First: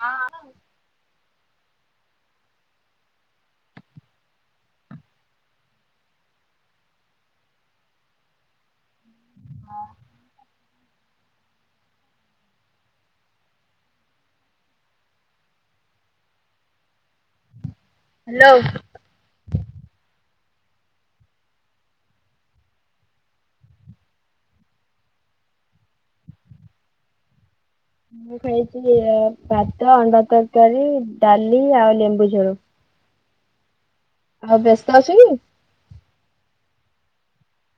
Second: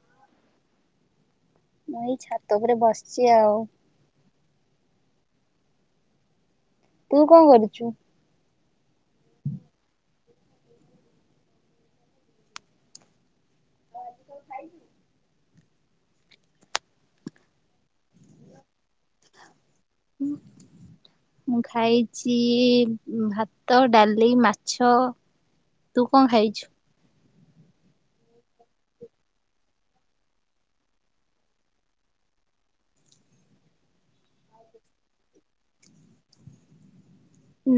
ହଁ। ମୁଁ ଏଇ ଛାତ ଉପରେ ବସିଛି ଆଉ। ତୁ କଣ କରୁଛୁ? ହାଲୋ। [inaudible] ମୁଁ ଖାଇଛି ଉଁ ଭାତ, ଡାଲି, ମାଛ। ତୁ କଣ ଖାଇଛୁ? ମୁଁ ବି ଖାଇଛି ଯେ ଭାତ, ଅଣ୍ଡା ତରକାରୀ, ଡାଲି ଆଉ ଲେମ୍ବୁ ଝୋଳ। [inaudible] ଆଉ ବ୍ୟସ୍ତ ଅଛୁ କି?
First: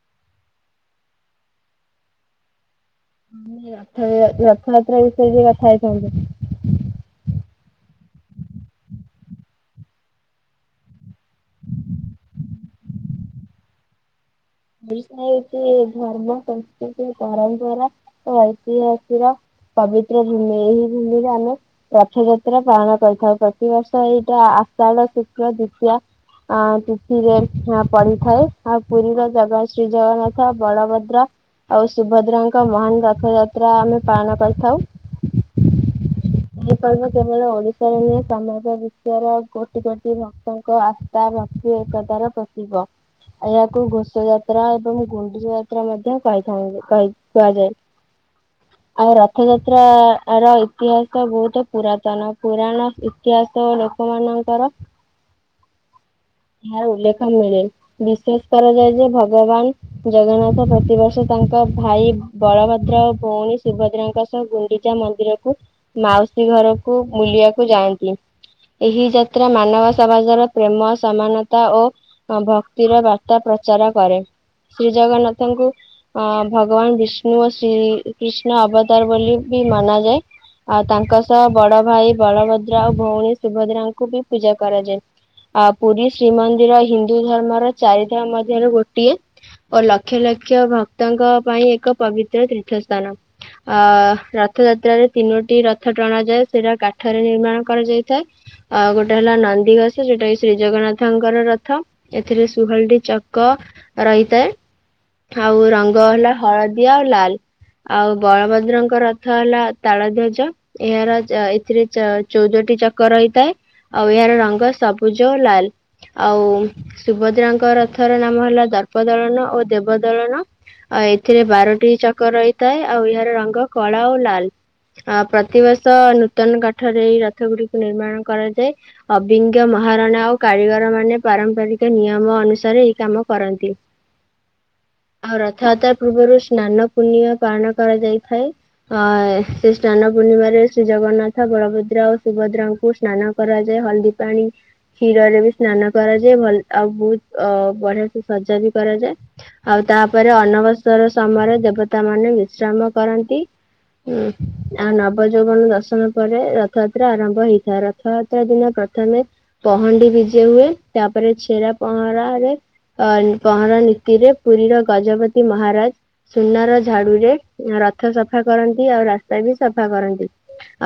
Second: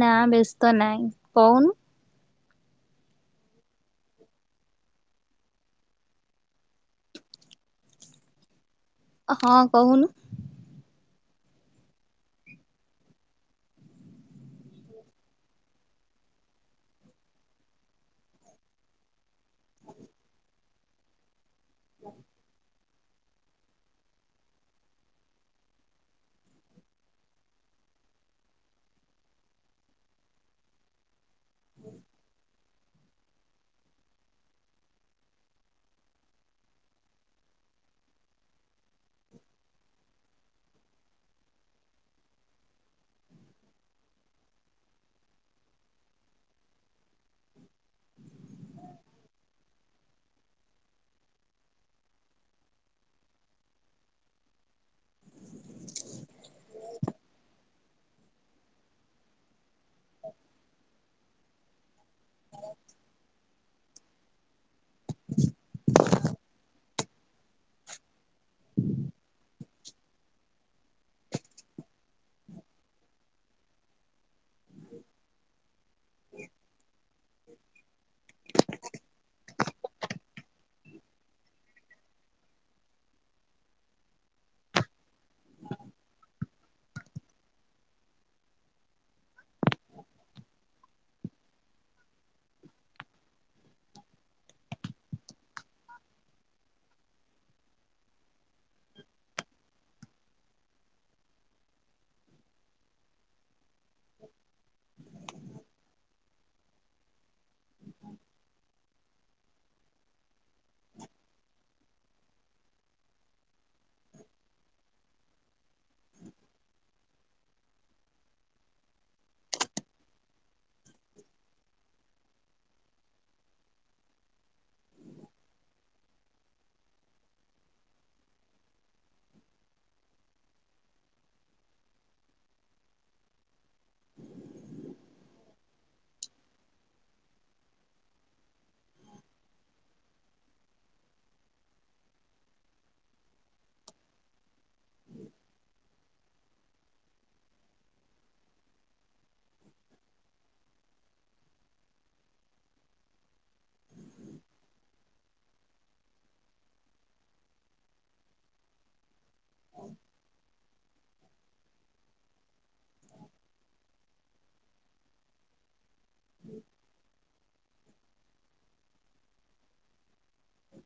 ନା ବ୍ୟସ୍ତ ନାଇଁ କହୁନୁ। ଆମେ ରଥ ରଥଯାତ୍ରା ବିଷୟରେ ଟିକେ କଥା ହେଇଥାନ୍ତେ। ହଁ କହୁନୁ। ଓଡ଼ିଶା ହେଉଛି ଧର୍ମ, ସଂସ୍କୃତି, ପରମ୍ପରା ଓ ଐତିହାସର ପବିତ୍ର ଭୂମି ଏହି ଭୂମିରେ ଆମେ ରଥଯାତ୍ରା ପାଳନ [inaudible] ପ୍ରତିବର୍ଷ ଏଇଟା ଆ ଆଷାଢ ଶୁକ୍ର ଦ୍ଵିତୀୟା ଆ ତିଥିରେ ଆ ପଡିଥାଏ ଆଉ ପୁରୀର ଜଗା ଶ୍ରୀ ଜଗନ୍ନାଥ ବଳଭଦ୍ର ଆଉ ସୁଭଦ୍ରାଙ୍କ ମହାନ ରଥ ଯାତ୍ରା ଆମେ ପାଳନ କରିଥାଉ। [inaudible] ଏହିପର୍ବ କେବଳ ଓଡିଶାରେ ନୁହେଁ ସମଗ୍ର ବିଶ୍ୱର କୋଟି କୋଟି ଭକ୍ତଙ୍କ ଆସ୍ଥା ଭକ୍ତି ଏକତାର ପ୍ରତୀକ ଏହାକୁ ଘୋଷ ଯାତ୍ରା ଏବଂ ଗୁଣ୍ଡିଚା ଯାତ୍ରା ମଧ୍ୟ କହିଥାଉ କହି କୁହାଯାଏ। [inaudible] ଆଉ ରଥଯାତ୍ରା ର ଇତିହାସ ତ ବହୁତ ପୁରାତନ ପୁରାଣ ଇତିହାସ ଲୋକମାନଙ୍କର। ଏହାର ଉଲ୍ଲେଖ ମିଳେ ବିଶ୍ୱାସ କରାଯାଏ ଯେ ଭଗବାନ। ଜଗନ୍ନାଥ ପ୍ରତିବସ ତାଙ୍କ ଭାଇ ବଳଭଦ୍ର ଭଉଣୀ ସୁଭଦ୍ରାଙ୍କ ସହ ଗୁଣ୍ଡିଚା ମନ୍ଦିରକୁ। ମାଉସୀ ଘରକୁ ବୁଲିବାକୁ ଯାଆନ୍ତି। ଏହି ଯାତ୍ରା ମାନବ ସମାଜର ପ୍ରେମ ସମାନତା ଓ ଭକ୍ତିର ବାର୍ତ୍ତା ପ ଆଚାରା କରେ ଶ୍ରୀ ଜଗନ୍ନାଥଙ୍କୁ ଅ ଭଗବାନ ବିଷ ନୂଆ ଶ୍ରୀ କୃଷ୍ଣ ଅବତାର ବୋଲି ବି ମନାଯାଏ। ଆଉ ତାଙ୍କ ସହ ବଡ ଭାଇ ବଳଭଦ୍ର ଆଉ ଭଉଣୀ ସୁଭଦ୍ରାଙ୍କୁ ବି ପୂଜା କରାଯାଏ। ଆ ପୁରୀ ଶ୍ରୀମନ୍ଦିର ହିନ୍ଦୁ ଧର୍ମର ଚାରିଧାମ ମଧ୍ୟରେ ଗୋଟିଏ। ଓ ଲକ୍ଷ ଲକ୍ଷ ଭକ୍ତଙ୍କ ପାଇଁ ଏକ ପବିତ୍ର ତୀର୍ଥ ସ୍ଥାନ ଅ ର ରଥଯାତ୍ରାରେ ତିନୋ ଟି ରଥ ଟଣା ଯାଏ ସେଇଟା କାଠରେ ନିର୍ମାଣ କରାଯାଇଥାଏ ଆଉ ଗୋଟେ ହେଲା ନନ୍ଦିଘୋଷ ଯୋଉଟା କି ଶ୍ରୀ ଜଗନ୍ନାଥଙ୍କର ରଥ ଏଥିରେ ଶୁହଳ ଟି ଚକ ରହିଥାଏ। ଆଉ ରଙ୍ଗ ହେଲା ହଳଦିଆ ଆଉ ଲାଲ। ଆଉ ବଳଭଦ୍ରଙ୍କ ରଥ ହେଲା ତାଳ ଧ୍ଵଜ ଚ ଏହାର ଚା ଏଥିରେ ଚ-ଚଉଦଟି ଚକ ରହିଥାଏ ଆଉ ଏହାର ରଙ୍ଗ ସବୁଜ। ଲାଲ। ଆଉ ସୁଭଦ୍ରାଙ୍କ ରଥର ନାମ ହେଲା ଦର୍ପ ଦଳନ ଓ ଦେବ ଦଳନ। ଆଉ ଏଥିରେ ବାରଟି ଚକ ରହିଥାଏ ଆଉ ଏହାର ରଙ୍ଗ କଳା ଆଉ ଲାଲ। ଅ ପ୍ରତିବର୍ଷ ନୂତନ କାଠରେ ଏଇ ରଥ ଗୁଡିକୁ ନିର୍ମାଣ କରାଯାଏ ଅବିଙ୍ଗ ମହା ରଣା ଆଉ କାରିଗର ମାନେ ପାରମ୍ପରିକ ନିୟମ ଅନୁସାରେ ଏଇ କାମ କରନ୍ତି। [inaudible] ଆଉ ରଥଯାତ୍ରା ପୂର୍ବରୁ ସ୍ନାନ ପୂଣିିମା ପାଳନ କରାଯାଇଥାଏ। ଅଏ। ସେ ସ୍ନାନ ପୂର୍ଣ୍ଣିମାରେ ଶ୍ରୀ ଜଗନ୍ନାଥ ବଳଭଦ୍ରା ଓ ସୁଭଦ୍ରାଙ୍କୁ ସ୍ନାନ କରାଯାଏ ହଳଦୀ ପାଣି। କ୍ଷୀରରେ ବି ସ୍ନାନ। କରାଯାଏ ଭଲ ଆଉ ବହୁତ ଅ ବଢିଆ ସେ ସଜା ବି କରାଯାଏ ଆଉ ତାପରେ ଅନବସ ସମୟରେ ଦେବତା ମାନେ ବିଶ୍ରାମ କରନ୍ତି ଉଁ। ଆଉ ନବ ଯୌବନ ଦର୍ଶନ ପରେ ରଥଯାତ୍ରା ଆରମ୍ଭ ହେଇଥାଏ ରଥଯାତ୍ରା ଦିନ ପ୍ରଥମେ। ପହଣ୍ଡି ବିଜେ ହୁଏ ତାପରେ ଛେରା ପହଁରା ରେ। ଆ ପହଁର ନୀତିରେ ପୁରୀର ଗଜପତି ମହାରାଜ। ସୁନାର ଝାଡୁରେ ରଥ ସଫା କରନ୍ତି ଆଉ ରାସ୍ତା ବି ସଫା କରନ୍ତି।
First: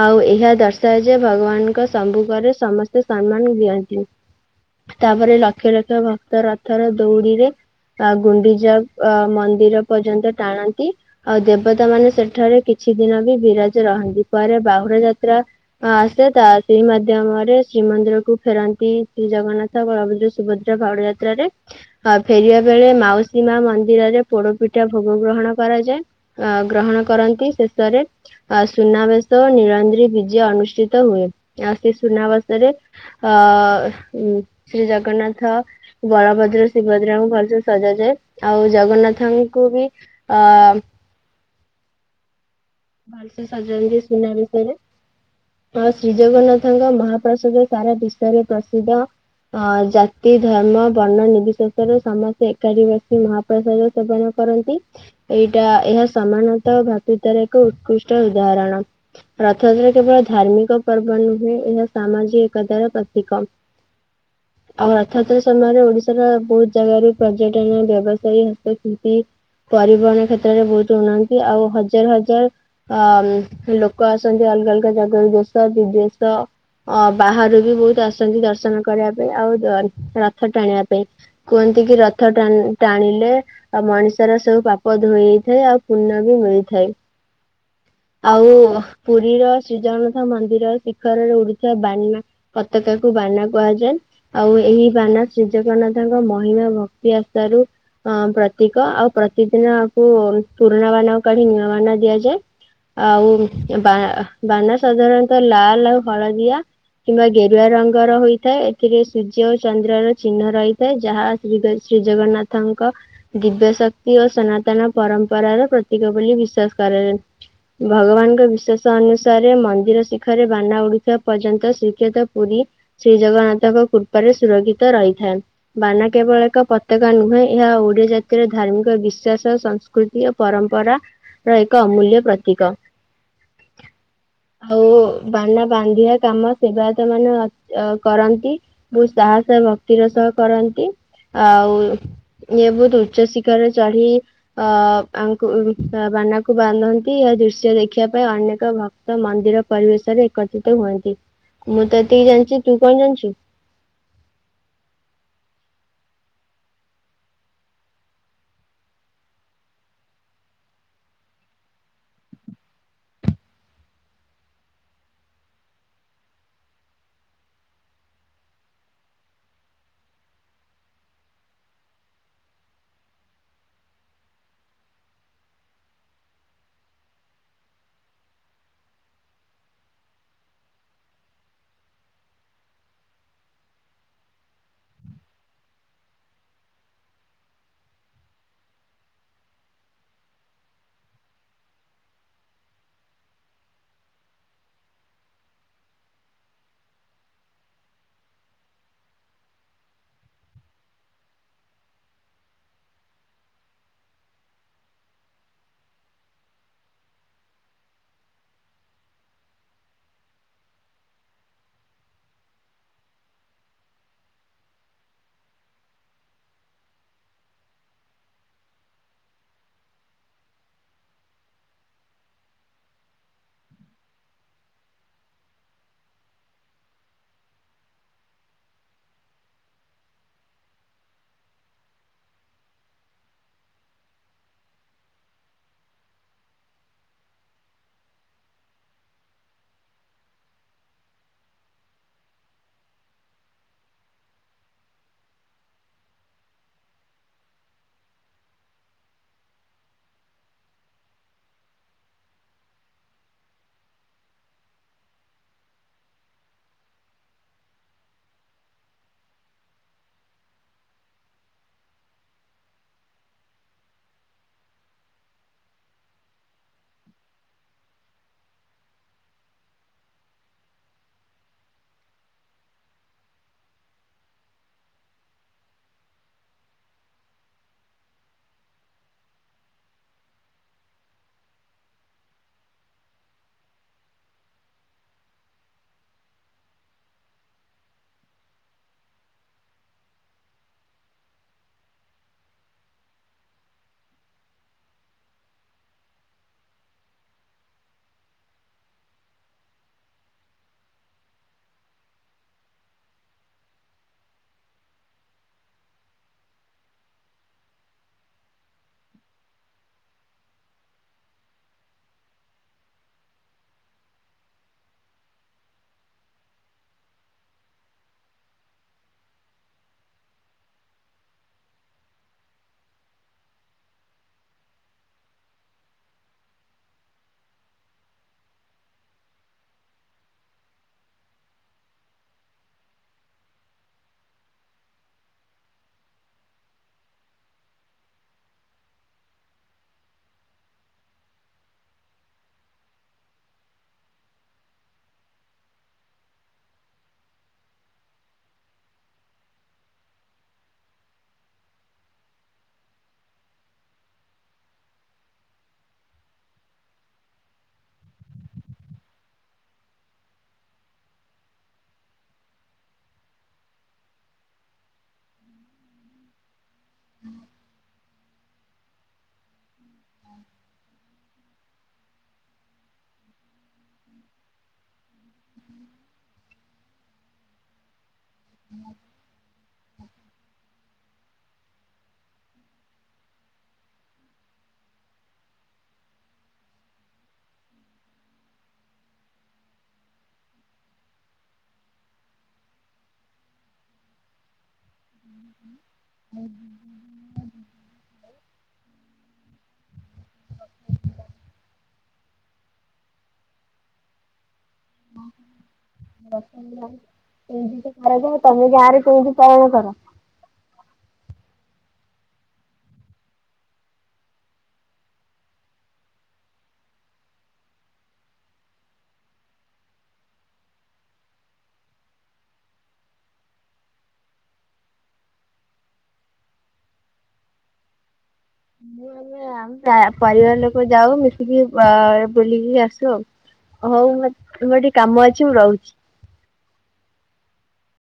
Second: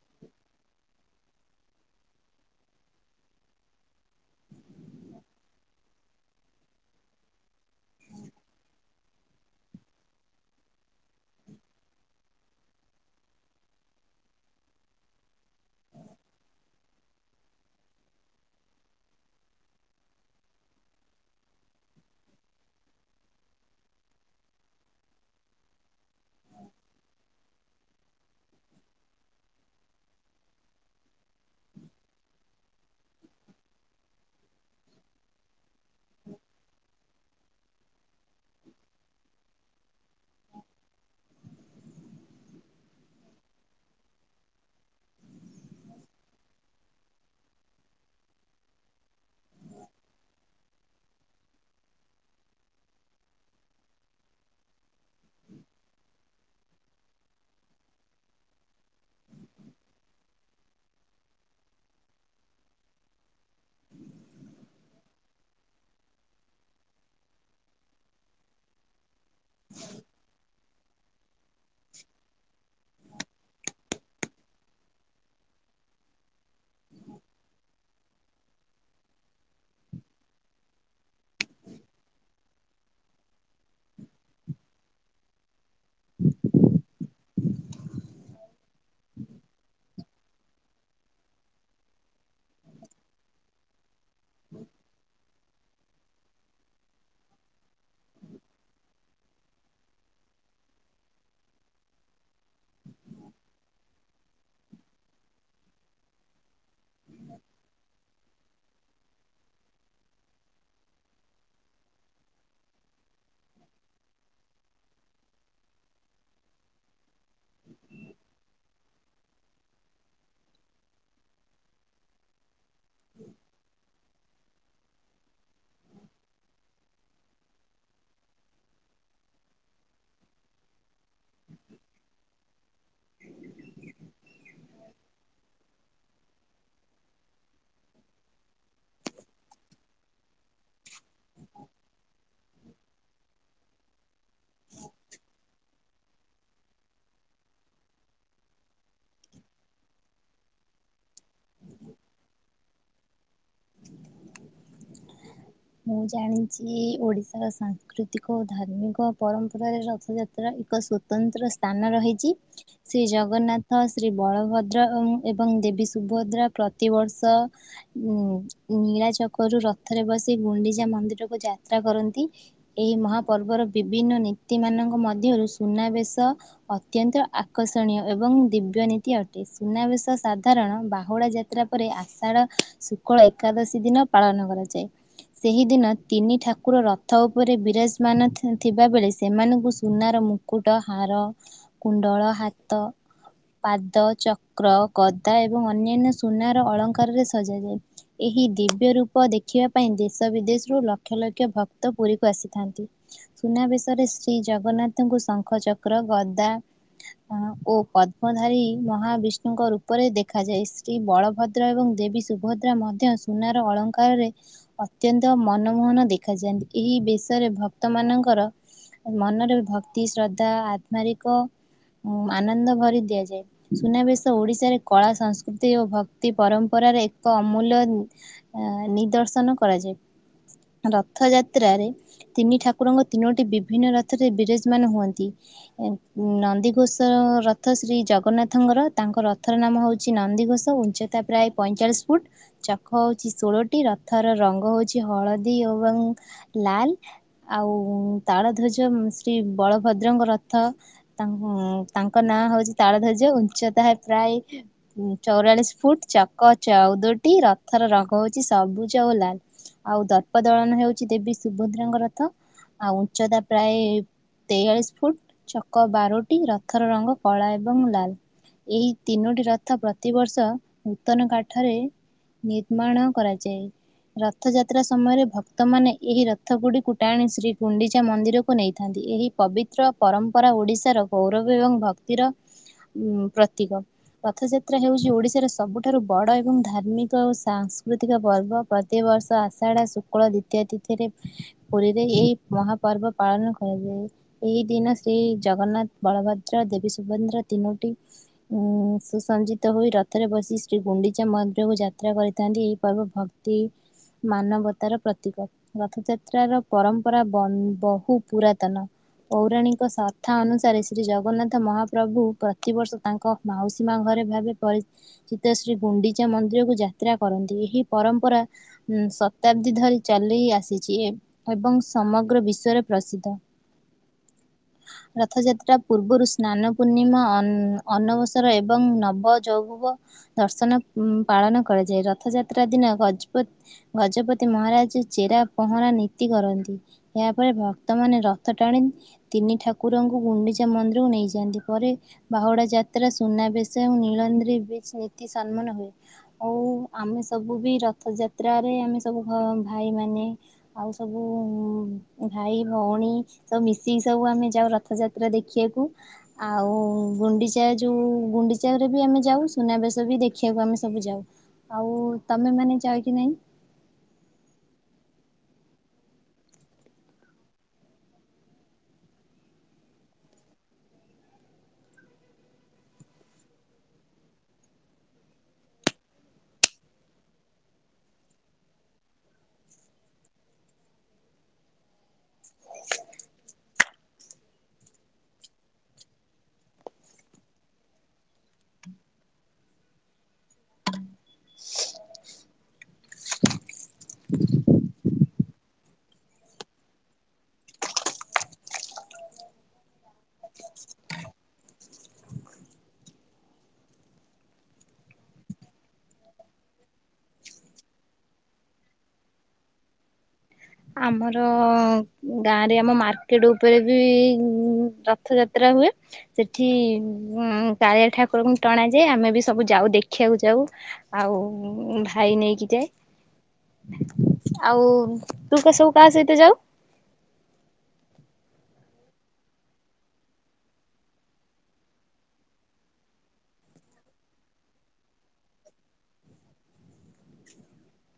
ଆଉ ଏହା ଦର୍ଶାଏ ଯେ ଭଗବାନଙ୍କ ସମ୍ମୁଖରେ ସମସ୍ତେ ସମ୍ମାନ ଦିଅନ୍ତି। ତାପରେ ଲକ୍ଷ ଲକ୍ଷ ଭକ୍ତ ରଥର ଦଉଡିରେ। ଆ ଗୁଣ୍ଡିଚା ଆ ମନ୍ଦିର ପର୍ଯ୍ୟନ୍ତ ଟାଣନ୍ତି ଆଉ ଦେବତା ମାନେ ସେଠାରେ କିଛି। ଦିନ ବି ବିରାଜ ରହନ୍ତି ପରେ ବାହୁଡ଼ା ଯାତ୍ରା ଆସେ ତା ସେଇ ମାଧ୍ୟମରେ ଶ୍ରୀମ ମନ୍ଦିର କୁ ଫେରନ୍ତି ଶ୍ରୀ ଜଗନ୍ନାଥ ବଳଭଦ୍ର ସୁଭଦ୍ରା ବାହୁଡା ଯାତ୍ରାରେ ଆ ଫେରିବା ବେଳେ। ମାଉସୀ ମା ମନ୍ଦିରରେ ପୋଡପିଠା ଭୋଗ ଗ୍ରହଣ କରାଯାଏ ଆ ଗ୍ରହଣ କରନ୍ତି ସେ ସରେ ଆଁ ସୁନାବେଶ ନିଳାନ୍ଦ୍ରି ବିଜେ ଅନୁଷ୍ଠିତ ହୁଏ ଆଉ ସେ ସୁନାବେଶରେ। ଅ ଉ ଶ୍ରୀ ଜଗନ୍ନାଥ, ବଳଭଦ୍ର, ସୁଭଦ୍ରାଙ୍କୁ ଭଲ ସେ ସ ଜା ଯାଏ ଆଉ ଜଗନ୍ନାଥଙ୍କୁ ବି ଭଲସେ ସଯା ଯା ଆ ଶ୍ରୀ ଜଗନ୍ନାଥଙ୍କ ମହାପ୍ରସାଦ ସାରା ବିଶ୍ଵରେ ପ୍ରସିଦ୍ଧ। ହ ଜାତି, ଧର୍ମ, ବର୍ଣ୍ଣ ନିର୍ବିଶେଷ ରେ ସମସ୍ତେ ଏକାଠିବସୀ ମହାପ୍ରାସାଦ ସେବନ କରନ୍ତି। ଏଇଟା ଏହା ସମାନତଃ ଭା ସୁଦାର ଏକ ଉତ୍କୃଷ୍ଟ ଉଦାହରଣ ରଥଯାତ୍ରା କେବଳ ଧାର୍ମିକ ପର୍ବ ନୁହେଁ ଏହା ସା ସମାଜି ଏକତାର ପ୍ରତୀକ। [inaudible] ଆଉ ରଥଯାତ୍ରା ସମୟରେ ଓଡିଶାର ବହୁତ ଜାଗାରୁ ପର୍ଯ୍ୟଟନ ବ୍ୟବସାୟୀ ହସ୍ତଶିଳ୍ପି ପରିବହନ କ୍ଷେତ୍ରରେ ବହୁତ ଉୁନାନ୍ତି ଆଉ ହ ହଜାର ହଜାର ଅ ଲୋକ ଆସନ୍ତି ଅଲଗା ଅଲଗା ଜାଗାରୁ ଦେଶ ବିଦଶ ଅ ବାହାରୁ ବି ବହୁତ ଆସନ୍ତି ଦର୍ଶନ କରିବା ପାଇଁ ଆଉ ଅ ରଥ ଟାଣିବା ପାଇଁ। କୁହନ୍ତି ଯେମିତି କିି ରଥ ଟା ଟାଣିଲେ ଆଉ ମଣିଷର ସବୁ ପାପ ଧୋଇଜାଏ ଆଉ ପୁଣ୍ୟ ବି ମିଳି ଥାଏ। [inaudible] ଆଉ ପୁରୀର ଶ୍ରୀଜଗନ୍ନାଥ ମନ୍ଦିର ଶିଖରରେ ଉଡୁଥିବା ବାନା ପତକା କୁ ବା ବାନା କୁହାଯାଏ। ଆଉ ଅ ପ୍ରତୀକ ଆଉ ପ୍ରତିଦିନକୁ ପୁରୁଣା ବାନ କାଢି ନୂଆବାନା ଦିଆଯାଏ। ଆଉ ବା ବାନା ସାଧାରଣତଃ ଲାଲ ଆଉ ହଳଦିଆ କିମ୍ବା ଗେରୁଆ ରଙ୍ଗର ହୋଇ ଥାଏ ଏଥିରେ ସୂର୍ଯ୍ୟ ଓ ଚନ୍ଦ୍ରର ଚିହ୍ନ ରହିଥାଏ ଯାହା ଶ୍ରୀ ଜ ଶ୍ରୀ ଜଗନ୍ନାଥଙ୍କ ଦିବ୍ୟ ଶକ୍ତି ଓ ସନାତନ ପରମ୍ପରା ର ପ୍ର ତିକ ବୋଲି ବିଶ୍ଵାସ କରାଯା ଭଗବାନଙ୍କ ବିଶ୍ଵାସ ଅନୁଶ ରେ ମନ୍ଦିର ଶିଖରରେ ବାନା ଉଡୁଥିବା ପର୍ଯ୍ୟନ୍ତ ଶ୍ରୀକ୍ଷେତ ପୁରୀ ଶ୍ରୀ ଜଗନ୍ନାଥଙ୍କ କୃ ଉପରେ ସୁରକ୍ଷିତ ରହିଥାଏ। ବାନା କେବଳ ଏକ ପ ବିଶ୍ୱାସ ସଂସ୍କୃତି ଓ ପରମ୍ପରା ର ଏକ ଅମୂଲ୍ୟ ପ୍ରତୀକ। [inaudible] ଆଉ ବାନା ବାନ୍ଧିଆ କାମ ସେବାୟତ ମାନେ ଅ କରନ୍ତି ମୁ ସାହସ ଷା ଭକ୍ତିର ସହ କରନ୍ତି। ଆଉ ଇଏ ବହୁତ ଉଚ୍ଚ ଶିଖର ରେ ଚଢ଼ି ଅ [unintelligible] ବାନାକୁ ବାନ୍ଧନ୍ତି ଏହା ଦୃଶ୍ୟ ଦେଖିବା ପାଇଁ ଅନେ ହୁଅନ୍ତି ମୁଁ ତ ଏତିକି ଜାଣିଛି ତୁ କଣ ଜାଣିଛୁ? [inaudible] ମୁଁ ଜାଣିଛି ଓଡିଶାର ସାଂସ୍କୃତିକ ଓ ଧାର୍ମିକ ପରମ୍ପରାରେ ରଥଯାତ୍ରା ଏକ ସ୍ଵତନ୍ତ୍ର ସ୍ଥାନ ରହିଛି। ଶ୍ରୀ ଜଗନ୍ନାଥ ଶ୍ରୀ ବଳଭ୍ ଦେବୀ ସୁଭଦ୍ରା ପ୍ରତିବର୍ଷ ଉ ନିଳା ଚକ ରୁ ରଥରେ ବସି ସେ ଗୁଣ୍ଡିଚା ମନ୍ଦିରକୁ ଯାତ୍ରା କରନ୍ତି। ଏହି ମହାପର୍ବର ବିଭିନ୍ନ ନୀତି ମାନଙ୍କ ମଧ୍ୟ ସୁନାବେଶ ଅତ୍ୟନ୍ତ ଆକର୍ଷଣୀୟ ଏବଂ ଦିବ୍ୟ ନୀତି ଅଟେ ସୁନାବେଶ ସା ସାଧାରଣ ବାହୁଡା ଯାତ୍ରା ପରେ ଆ ସେହିଦିନ ତିନି ଠାକୁର ରଥ ଉପରେ ବିର ସୁନାର ମୁକୁଟ, ହାର, କୁଣ୍ଡଳ, ହାତ ପାଦ ଚକ୍ର ଗଦା ଏବଂ ଅନ୍ୟାନ୍ୟ ସୁନାର ଅଳଙ୍କାରରେ ସଜାଯାଏ। ଏହି ଦିବ୍ୟ ରୂପ ଦେଖିବା ପାଇଁ ଦେଶ ବିଦେଶରୁ ଲକ୍ଷ ଲକ୍ଷ ଭକ୍ତ ପୁରୀକୁ ଆସିଥାନ୍ତି। ସୁନାବେଶରେ ଶ୍ରୀ ଜଗନ୍ନା ଜଗନ୍ନାଥଙ୍କୁ ଶଙ୍ଖ, ଚକ୍ର, ଗଦା ଓ ପଦ୍ମଧାରୀ ମହାବିଷ୍ଣୁଙ୍କ ରୂପରେ ଦେଖାାଯାଏ ଶ୍ରୀ ବଳଭଦ୍ର ଏବଂ ଦେବୀ ସୁଭଦ୍ରା ମଧ୍ୟ ସୁନାର ଅଳଙ୍କାରରେ ଅତ୍ୟନ୍ତ ମନମୋହନ ଦେଖାଯାଆନ୍ତି ଏହି ବେଶରେ ଭକ୍ତ ମାନଙ୍କର ମନରେ ଭକ୍ତି ଶ୍ର ଉଁ ଆନନ୍ଦ ଭରି ଦିଆଯାଏ। ସୁନାବେଶ ଓଡିଶାରେ, କଳା ସଂସ୍କୃତି ଓ ଭକ୍ତି ପରମ୍ପରା ରେ, ଏକ ଅମୂଲ୍ୟ, ଅଁ-ନିଦର୍ଶନ କରାଯାଏ। ରଥଯାତ୍ରାରେ, ତିନି ଠାକୁରଙ୍କ ତିନୋଟି ବିଭିନ୍ନ ରଥରେ, ବିରେଜ ମାନ ହୁଅନ୍ତି। ନନ୍ଦିଘୋଷ ରଥ, ଶ୍ରୀ ଜଗନ୍ନାଥଙ୍କର ତାଙ୍କ ରଥର ନାମ ହଉଛି ନ ନନ୍ଦିଘୋଷ ଉଁଚତା ପ୍ରାୟ ପଇଁ ଚାଳିସ୍ ଫୁଟ୍, ଚକ ହେଉଛି ଷୋଳଟି, ରଥ ର, ରଙ୍ଗ ହଉଛି ହଳଦୀ ଏବଂ ଲାଲ, ଆଉ ତାଳ ଧଜ ଶ୍ରୀ ବଳଭଦ୍ରଙ୍କ ରଥ, ତାଙ୍କ-ତାଙ୍କ ନାଁ ହଉଛି ତାଳ ଧର୍ଯ୍ୟ, ଉଁଚତା ହେଲା ଚଉରାଳିଶ ଫୁଟ, ଚକ ଚଉଦଟି, ରଥର ରଙ୍ଗ ହଉଛି ସବୁ ଜ, ଲାଲ। ଆଉ ଦର୍ପ ଦଳନ ହେଉଛି, ଦେବୀ ସୁଭଦ୍ରାଙ୍କ ରଥ। ଆଉ ଉଚ୍ଚତା ପ୍ରାଏ ତେୟାଳିଶ ଫୁଟ୍, ଛକ ବାରଟି, ରଥର ରଙ୍ଗ କଳା ଏବଂ ଲାଲ। ଏହି ତିନୋଟି ରଥ ପ୍ରତିବର୍ଷ, ନୂତନ କାଠରେ ନିର୍ମାଣ କରାଯାଏ। ରଥଯାତ୍ରା ସମୟରେ, ଭକ୍ତମାନେ ଏହି ରଥଗୁଡିକୁ ଟାଣି, ଶ୍ରୀ ଗୁଣ୍ଡିଚା ମନ୍ଦିରକୁ ନେଇଥାନ୍ତି। ଥାନ୍ତି, ଏହି ପବିତ୍ର ପରମ୍ପରା ଓଡିଶାର ଗୌରବ ଏବଂ ଭକ୍ତିର ଉଁ ପ୍ରତୀକ। ରଥଯାତ୍ରା ହେଉଛି, ଓଡିଶାର ସବୁଠାରୁ ବଡ ଏବଂ ଧାର୍ମିକ ଓ ସାଂସ୍କୃତିକ ପର୍ବ। ପ୍ରତି ବର୍ଷ, ଆଷାଢା ଶୁକ୍ଳ ଦ୍ଵିତୀୟ ତିଥିରେ, ପୁରୀରେ ଏଇ ମହାପର୍ବ ପାଳନ କର ଏହି ଦିନ ଶ୍ରୀ ଜଗନ୍ନାଥ, ବଳଭଦ୍ର, ଦେବୀ ସୁଭଦ୍ରା ତିନୋଟି ଉ ସୁସଞ୍ଜିତ ହୋଇ ରଥରେ ବସି ଶ୍ରୀ ଗୁଣ୍ଡିଚା ମନ୍ଦିରକୁ ଯାତ୍ରା କରିଥାନ୍ତି। ଏହି ପର୍ବ ଭକ୍ତ ତି- ମାନବତାର ପ୍ରତୀକ। ରଥଯାତ୍ରାର ପରମ୍ପରା, ବନ-ବହୁ ପୁରାତନ। ପୌରାଣିକ ଶର୍ଥ ଅନୁସାରେ, ଶ୍ରୀ ଜଗନ୍ନାଥ ମହାପ୍ରଭୁ, ପ୍ରତିବର୍ଷ ତାଙ୍କ ମାଉସୀ ମା ଘରେ ଘରେ ଭାବେ, ପରିଚିତ। ଶ୍ରୀତେ ଶ୍ରୀ ଗୁଣ୍ଡିଚା ମନ୍ଦିରକୁ ଯାତ୍ରା କରନ୍ତି। ଏହି ପରମ୍ପରା ଉଁ ଶତାବ୍ଦୀ ଧରି ଚାଲି ଆସିଛି। ଏ-ଏବଂ ସମଗ୍ର ବିଶ୍ଵରେ ପ୍ରସିଦ୍ଧ। ରଥଯାତ୍ରା ପୂର୍ବରୁ, ସ୍ନାନ ପୂର୍ଣ୍ଣିମା ଅନ୍-ଅନବସର ଏବଂ ନବ ଯଉ ପ ଦର୍ଶନ ଉଁ-ପାଳନ କରାଯାଏ ରଥଯାତ୍ରା ସତ୍ରା ଦିନ ଗଜପତ୍, ଗଜପତି ମହାରାଜ ଚେରା ପହଁରା ନୀତି କରନ୍ତି। ଏହାପରେ ଭକ୍ତମାନେ ରଥ ଟାଣି, ତିନି ଠାକୁରଙ୍କୁ ଗୁଣ୍ଡିଚା ମନ୍ଦିରକୁ ନେଇଯାଆନ୍ତି। ପରେ ବହୁ ବଡ଼ ଯାତ୍ରା, ସୁନାବେଶ, ନୀଳନ୍ଦ୍ରୀ ବିଜେ ନୀତି ସମ୍ମାନ ହୁଏ। ଓ ଆମେ ସବୁ ବି ରଥଯାତ୍ରାରେ ଆମେ ସବୁ ଘ-ଭାଇ ମାନେ। ଆଉ ସବୁ ଭାଇ ଭଉଣୀ ସବୁ ମିଶିକି ସବୁ ଆମେ ଯାଉ ରଥଯାତ୍ରା ଦେଖିବାକୁ। ଆଉ ଗୁଣ୍ଡିଚା ଯଉ, ଗୁଣ୍ଡିଚା ରେ ବି ଆମେ ଯାଉ, ସୁନାବେଶ ବି ଦେଖିବାକୁ ଆମେ ସବୁ ଯାଉ। ଆଉ ତମେ ମାନେ ଯାଅ କି ନାଇଁ? ହୁଁ। ହୁଁ ହୁଁ ହ। [inaudible] ଖରଜ, ତମେ ଗାଁ ରେ କୋଉଠି ପାଳନ କର? ଆମର, ଗାଁରେ ଆମ ମାର୍କେଟ ଉପରେ, ବି ରଥ ଯାତ୍ରା ହୁ ହୁଏ। ସେଠି ଉ କାଳିଆ ଠାକୁରଙ୍କୁ ଟଣା ଯାଏ। ଆମେ ବି ସବୁ ଯାଉ ଦେଖିବାକୁ ଯାଉ ଆଉ ଭାଇ ନେଇକି ଯାଏ। ଆଉ ତୁ କହ ସବୁ କାହା ସହିତ ଯାଉ? ମୁଁ ଆମେ ଜା, ପରିବାର ଲୋକ ଯାଉ। ମିଶିକି ଆ, ବୁଲିକି ଆସୁ ଆଉ। ହଉ ମ- ମୋର ଟିକେ କାମ ଅଛି ମୁଁ ରହୁଛି। [inaudible]